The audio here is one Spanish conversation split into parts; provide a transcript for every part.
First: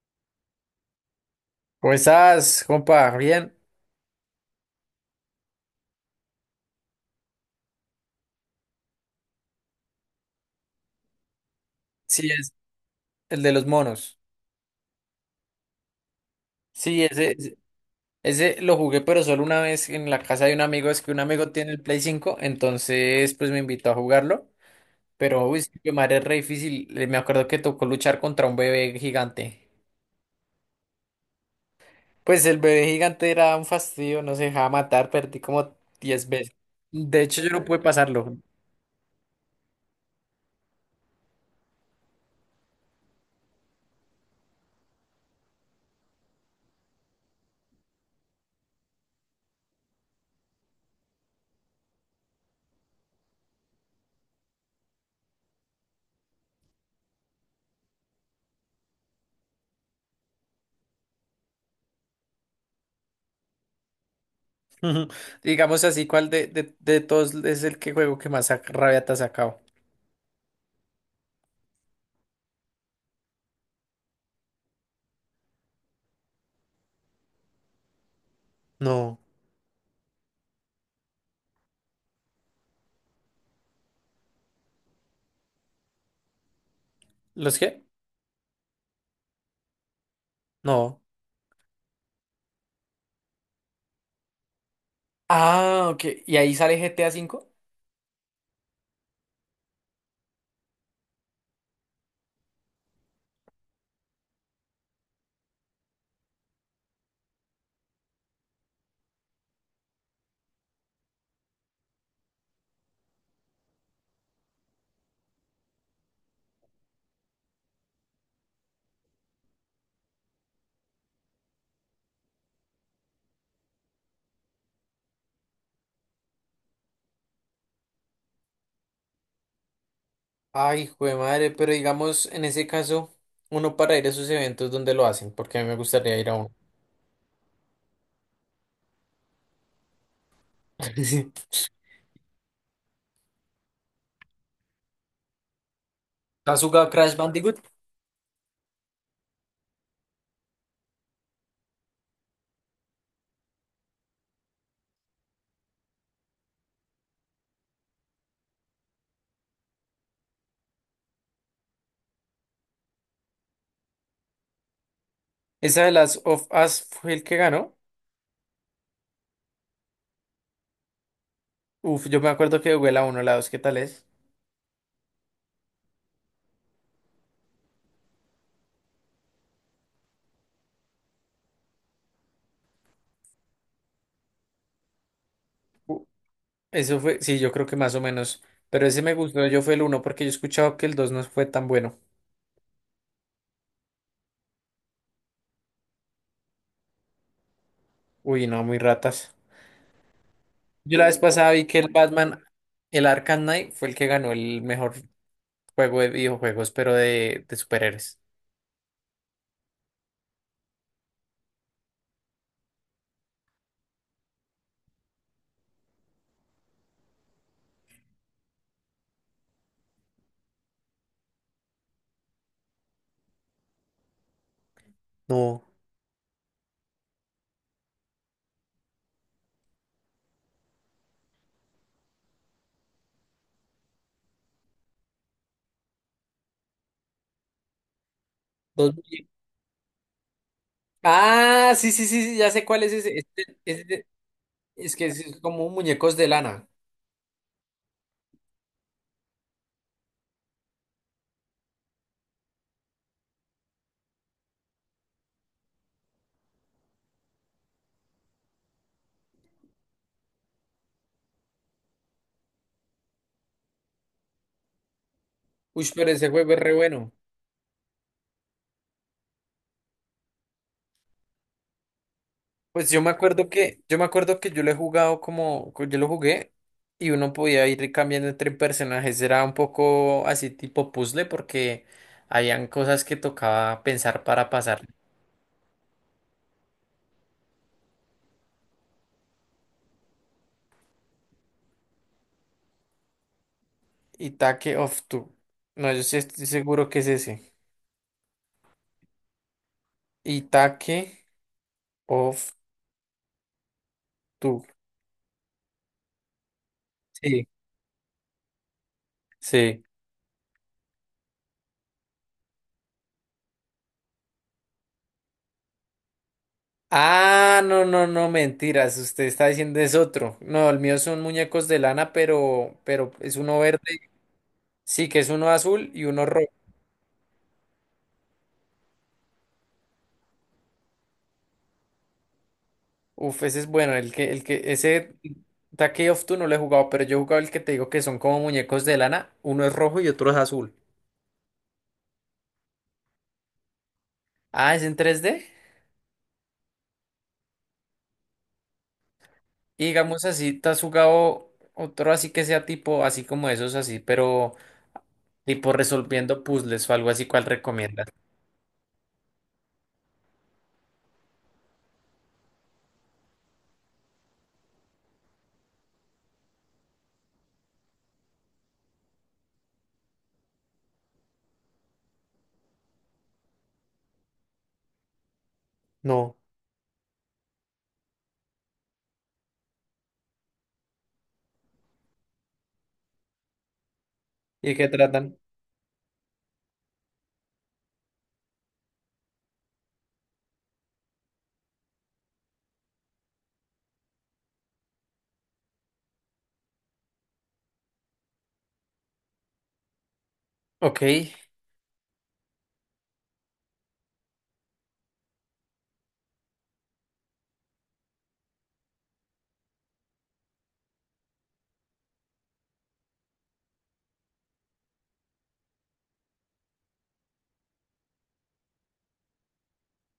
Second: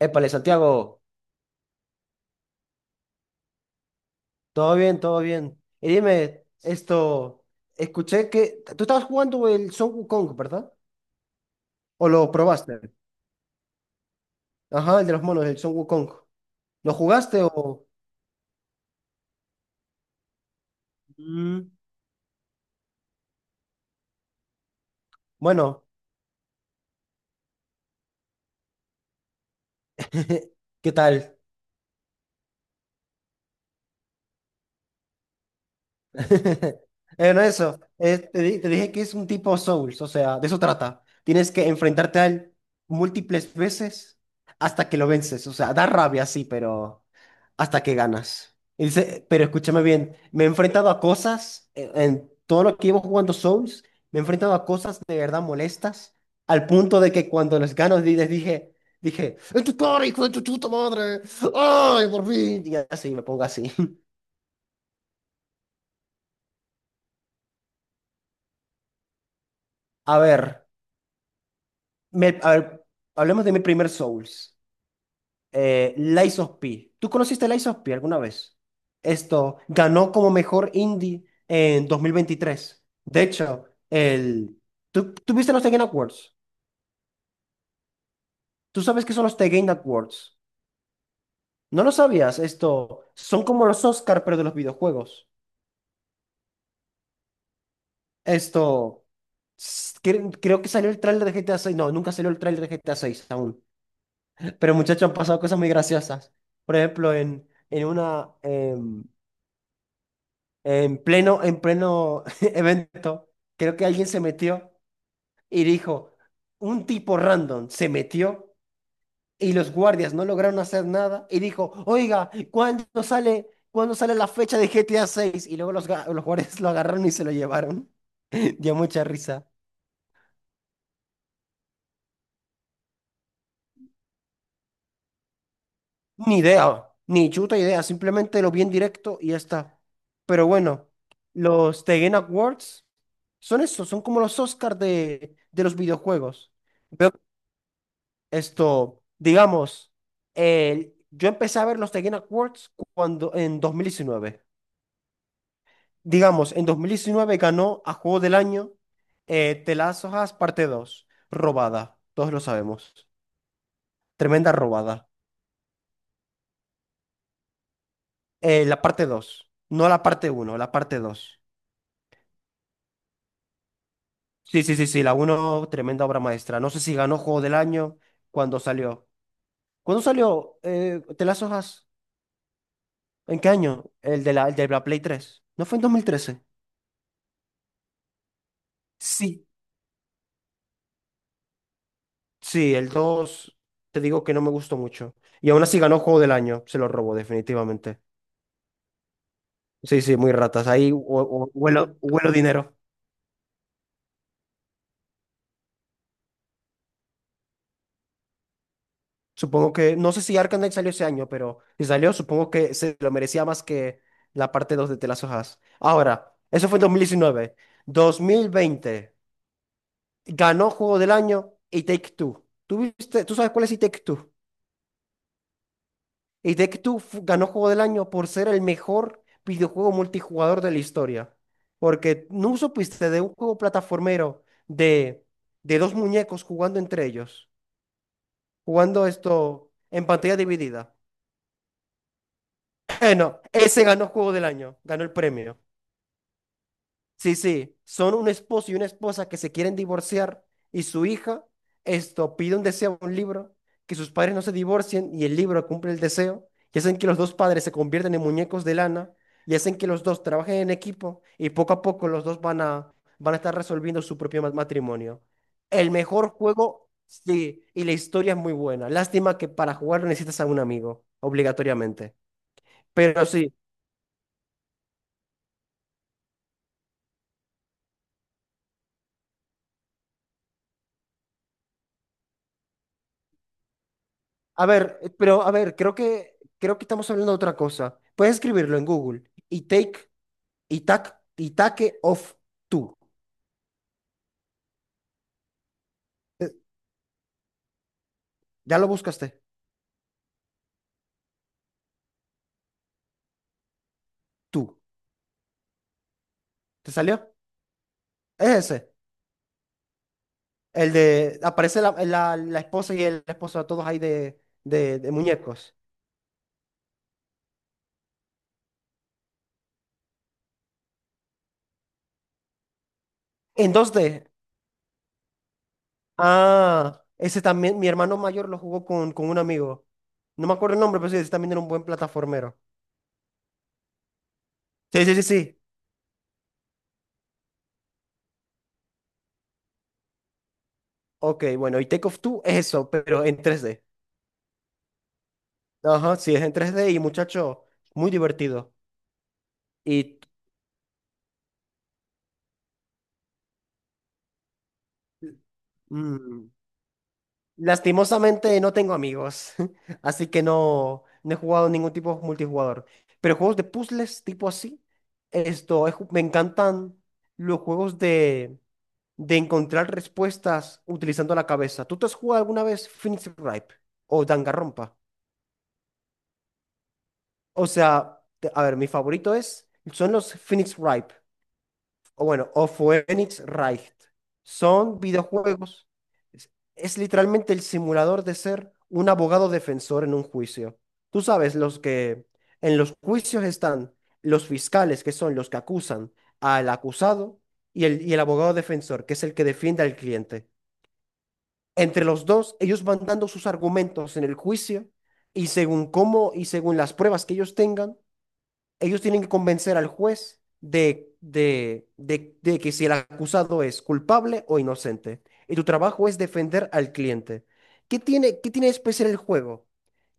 Épale, Santiago, ¿Cómo estás, compa? Bien. todo bien, todo bien. Y dime, escuché que tú estabas jugando el Son Wukong, ¿verdad? ¿O lo Sí, es probaste? el de los monos. Ajá, el de los monos, el Son Wukong. ¿Lo Sí, ese, jugaste ese o...? ese lo jugué, pero solo una vez en la casa de un amigo. Es que un amigo Mm, tiene el Play cinco, entonces pues me invitó a jugarlo. Pero, uy, bueno. que madre, es re difícil. Me acuerdo que tocó luchar contra un bebé gigante. ¿Qué tal? Pues el bebé gigante era un fastidio, no se dejaba matar, perdí como 10 veces. De hecho, No yo no pude eso, pasarlo. Te dije que es un tipo Souls, o sea, de eso trata. Tienes que enfrentarte a él múltiples veces hasta que lo vences. O sea, da rabia, sí, pero hasta que ganas. Y dice, pero escúchame bien, me he enfrentado a cosas, en todo lo que llevo jugando Souls, me he enfrentado a cosas de verdad molestas, al punto de que cuando los gano les dije, dije, ¡Es tu cara, hijo de tu chuta madre! ¡Ay, por fin! Y así, me pongo así. Digamos así, ¿cuál de todos es el que juego que más rabia te ha sacado? A ver. A ver, hablemos de mi primer Souls. Lies of P. ¿Tú conociste Lies of P alguna vez? No. Esto ganó como mejor indie en 2023. De hecho, el... tú viste los The Game Awards? ¿Los qué? ¿Tú sabes qué son los The Game Awards? No. ¿No lo sabías? Esto son como los Oscar, pero de los videojuegos. Ah, ok. ¿Y ahí sale GTA cinco? Esto... Creo que salió el tráiler de GTA 6. No, nunca salió el tráiler de GTA 6 aún. Pero muchachos, han pasado cosas muy graciosas. Por ejemplo, en una... en pleno, en pleno evento, creo que alguien se metió y dijo, un tipo random se metió y los guardias no lograron hacer nada y dijo, oiga, cuándo sale la fecha de GTA 6? Y luego los guardias lo agarraron y se lo llevaron. Dio mucha risa. Ay, jue madre, pero digamos, en ese caso, uno para ir a esos eventos donde lo hacen, porque a mí me gustaría ir a Ni uno. idea, ni chuta idea, simplemente lo vi en directo y ya está. Pero bueno, Sí. los The Game Awards son eso, son como los Oscars de los videojuegos. ¿Has jugado Crash Bandicoot? Esto, digamos, yo empecé a ver los The Game Awards cuando, en dos mil diecinueve. Digamos, en 2019 ganó a Juego del Año The Last of Us parte dos, robada, todos lo sabemos. Tremenda robada. Esa de las of Us fue el que ganó. La parte dos, no la parte uno, la parte dos. Uf, yo me acuerdo que jugué la uno, la 2. ¿Qué tal es? Sí, la uno tremenda obra maestra. No sé si ganó Juego del Año cuando salió. ¿Cuándo salió The Last of Us? ¿En qué año? El de la Play tres. ¿No fue en dos mil U- trece? eso fue, sí, yo creo que más o menos. Pero ese me gustó, Sí, yo fue el uno porque yo he escuchado que el 2 no fue tan bueno. sí, el 2 te digo que no me gustó mucho. Y aún así ganó Juego del Año, se lo robó definitivamente. Uy, no, muy ratas. Sí, sí, muy ratas. Ahí Yo la vez pasada vi que el huelo, huelo Batman, dinero. el Arkham Knight, fue el que ganó el mejor juego de videojuegos, pero de superhéroes. Supongo que, no sé si Arkham Knight salió ese año, pero si salió, supongo que se lo merecía más que la parte 2 de The Last of Us. Ahora, eso fue en 2019. Dos mil veinte ganó Juego del Año y Take Two. Tú sabes cuál es y Take Two? No. Y Take Two ganó Juego del Año por ser el mejor videojuego multijugador de la historia. Porque no supiste de un juego plataformero de dos muñecos jugando entre ellos, Dos jugando muñe- esto en pantalla dividida. ah, sí, sí, sí, sí, ya sé cuál es ese. No, ese Es ganó Juego del Año, es ganó que el es premio. como muñecos de lana. Sí, sí, son un esposo y una esposa que se quieren divorciar y su hija, esto, pide un deseo, un libro, que sus padres no se divorcien, y el libro cumple el deseo y hacen que los dos padres se convierten en muñecos de lana y hacen que los dos trabajen en equipo y poco a poco los dos van a estar resolviendo su propio matrimonio. Uy, El pero ese mejor juego es re juego, bueno. sí, y la historia es muy buena. Lástima que para jugarlo necesitas a un amigo, obligatoriamente. Pues yo me Pero acuerdo sí. que, yo me acuerdo que yo lo he jugado como, yo lo jugué y uno podía ir cambiando entre personajes. Era un poco así tipo puzzle porque habían cosas que tocaba pensar para pasar. Pero a ver, creo que estamos hablando de otra cosa. Puedes escribirlo en Google. Y take, y take off tú. Itaque of Two. No, yo sí estoy Eh, seguro que es ese. Ya lo buscaste. Itaque of Tú. Two. ¿Te salió? Sí. Es ese. Sí. El de aparece la esposa y el esposo, todos ahí de, de muñecos. Ah, no, no, no, mentiras. Usted está diciendo es otro. No, el mío son muñecos de lana, pero es uno En verde. dos d. Sí, que es uno azul y uno rojo. Ah, ese también, mi hermano mayor lo jugó con un amigo. No me acuerdo el nombre, pero sí, ese también era un buen plataformero. Uf, ese es bueno. El que, el que, Sí, sí, ese sí, sí. Take of Two no lo he jugado, pero yo he jugado el que te digo que son como muñecos de lana. Uno es rojo y otro es azul. Ok, bueno, y Take Off Two es eso, pero en tres d. Ah, ¿es en tres d? Ajá, sí, es en tres d y muchacho, muy divertido. Y Y digamos así, ¿te has jugado otro así que sea tipo, así como esos así, pero tipo resolviendo mm, puzzles o algo así? ¿Cuál recomiendas? lastimosamente no tengo amigos, así que no, no he jugado ningún tipo de multijugador. Pero juegos de puzzles tipo así, esto, me encantan los juegos de encontrar respuestas utilizando la cabeza. ¿Tú te has jugado alguna vez Phoenix Ripe o Danganronpa? No. O sea, a ver, mi favorito es, son los Phoenix Ripe. O bueno, o Phoenix Wright. ¿Y de qué Son tratan? videojuegos. Es, es literalmente el simulador de ser un abogado defensor en un juicio. Tú sabes, los que en los juicios están los fiscales, que son los que acusan al acusado, y el abogado defensor, que es el que defiende al cliente. Ok. Entre los dos, ellos van dando sus argumentos en el juicio y según cómo y según las pruebas que ellos tengan, ellos tienen que convencer al juez de que si el acusado es culpable o inocente. Y tu trabajo es defender al cliente. Qué tiene de especial el juego?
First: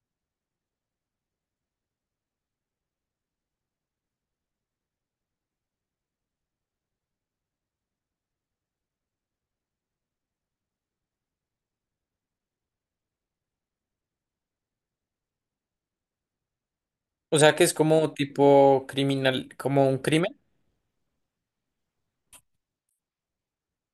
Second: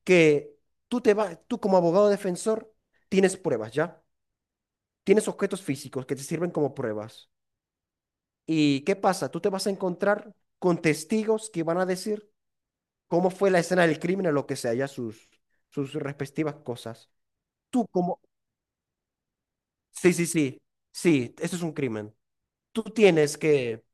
Que tú, te vas tú como abogado defensor tienes pruebas, ¿ya? Tienes objetos físicos que te sirven como pruebas. ¿Y qué pasa? Tú te vas a encontrar con testigos que van a decir cómo fue la escena del crimen o lo que sea, ya sus, sus respectivas cosas. O sea que es Tú como como... tipo criminal, como un Sí, sí, crimen. sí. Sí, eso es un crimen. Tú tienes que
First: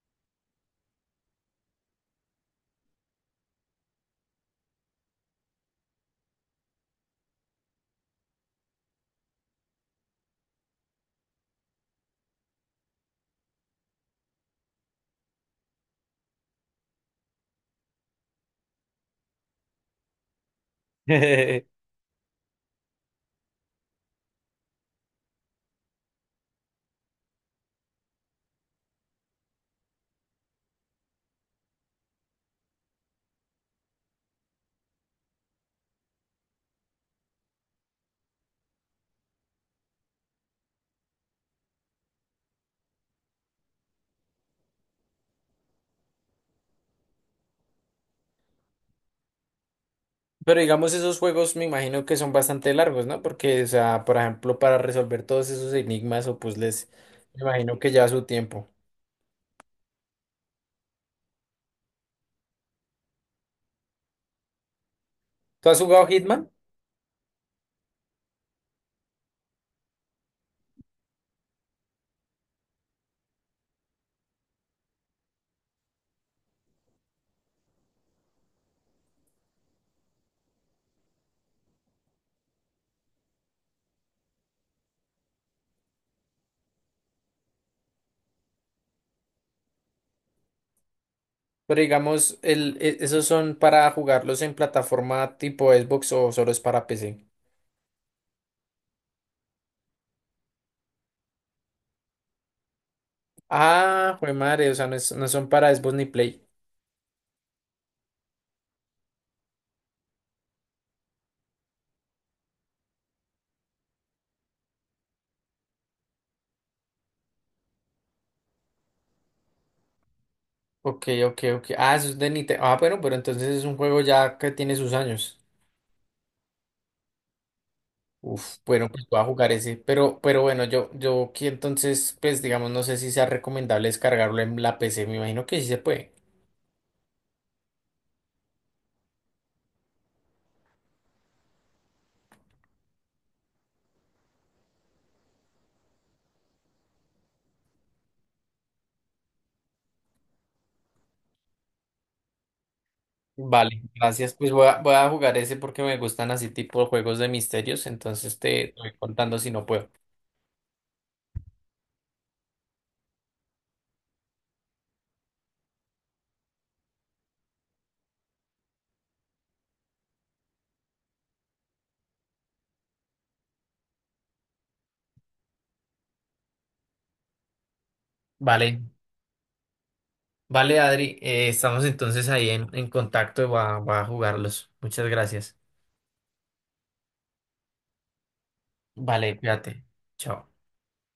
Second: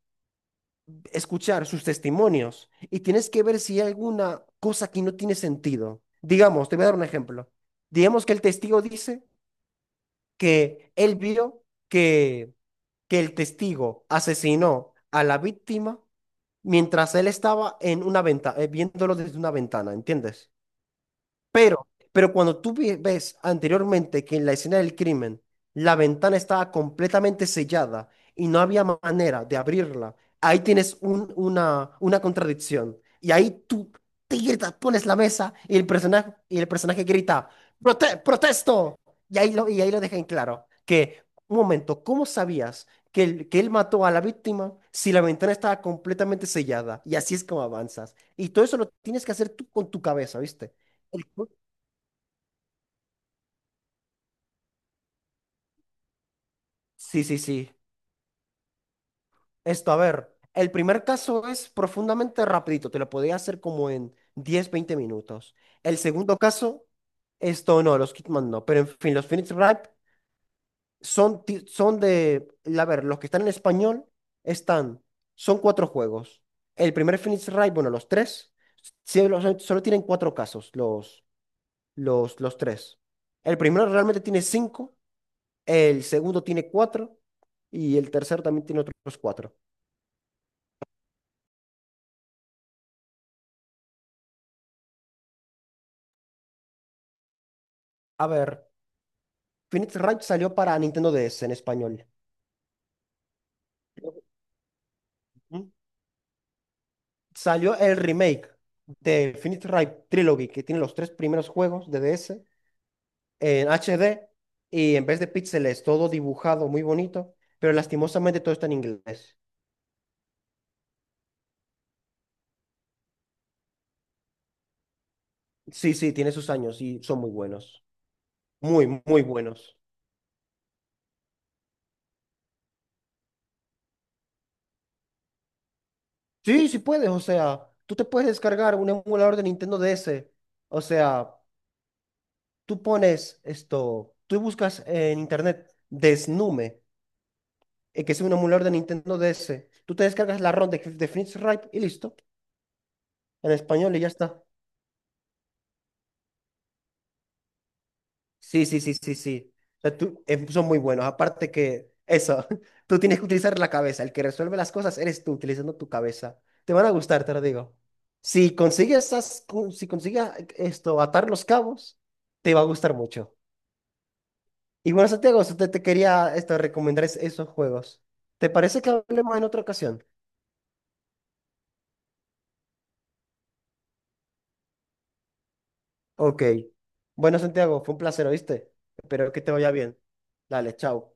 escuchar sus testimonios y tienes que ver si hay alguna cosa que no tiene sentido. Digamos, te voy a dar un ejemplo. Digamos que el testigo dice que él vio que el testigo asesinó a la víctima mientras él estaba en una ventana, viéndolo desde una ventana, ¿entiendes? Pero Pero cuando tú ves anteriormente que en la escena del crimen la ventana estaba completamente sellada y no había manera de abrirla, ahí tienes una contradicción. Y ahí tú te gritas, pones la mesa y el personaje grita, Protesto!" Y ahí lo deja en claro que, un momento, ¿cómo sabías que, que él mató a la víctima si la ventana estaba completamente sellada? Y así es como avanzas. Y todo eso lo tienes que hacer tú con tu cabeza, ¿viste? digamos, esos juegos me imagino que son bastante largos, ¿no? Porque, o sea, por ejemplo, para resolver todos esos enigmas o puzzles, Sí, sí, me sí. imagino que lleva su tiempo. Esto, a ver, el primer caso es profundamente rapidito, te lo podía hacer como en 10, 20 minutos. ¿Tú has El jugado segundo Hitman? caso, esto no, los Kidman no, pero en fin, los Phoenix Wright son, son de, a ver, los que están en español están, son cuatro juegos. El primer Phoenix Wright, bueno, los tres, sí, solo tienen cuatro casos, los tres. El primero realmente tiene cinco, el segundo tiene cuatro y el tercero también tiene otros cuatro. Pero digamos, esos son para jugarlos en plataforma tipo Xbox o solo es para PC. A ver, Phoenix Ranch salió para Nintendo DS en español. Ah, jue madre, o sea, no, no son ¿Mm? para Xbox ni Play. Salió el remake de Phoenix Wright Trilogy, que tiene los tres primeros juegos de DS en HD y en vez de píxeles, todo dibujado muy bonito, pero lastimosamente todo está en inglés. Ok, ok, ok. Ah, eso es de Nintendo. Ah, bueno, pero entonces es un juego ya que tiene sus años. Sí, sí, tiene sus años y son muy buenos. Uf, bueno, Muy, pues voy muy a jugar ese, buenos. Pero bueno, yo aquí entonces, pues digamos, no sé si sea recomendable descargarlo en la PC, me imagino que sí se puede. Sí, sí puedes, o sea, tú te puedes descargar un emulador de Nintendo DS. O sea, tú pones esto, tú buscas en internet Desnume que es un emulador de Nintendo DS. Tú te descargas la ROM de Phoenix Wright y listo, en Vale, español y ya gracias, está. pues voy a jugar ese porque me gustan así tipo juegos de misterios, entonces Sí, te sí, voy sí, sí, contando si sí. no O puedo. sea, son muy buenos. Aparte que eso, tú tienes que utilizar la cabeza. El que resuelve las cosas eres tú, utilizando tu cabeza. Te van a gustar, te lo digo. Si consigues esas, si consigues esto, atar los cabos, te va a gustar mucho. Y bueno, Santiago, eso te quería recomendar esos juegos. ¿Te parece Vale, que hablemos en otra ocasión? vale, Adri, estamos entonces ahí en contacto y voy a jugarlos. Muchas gracias. Ok. Bueno, Santiago, fue un placer, ¿oíste? Espero Vale, que te vaya cuídate. bien. Chao. Dale, chao.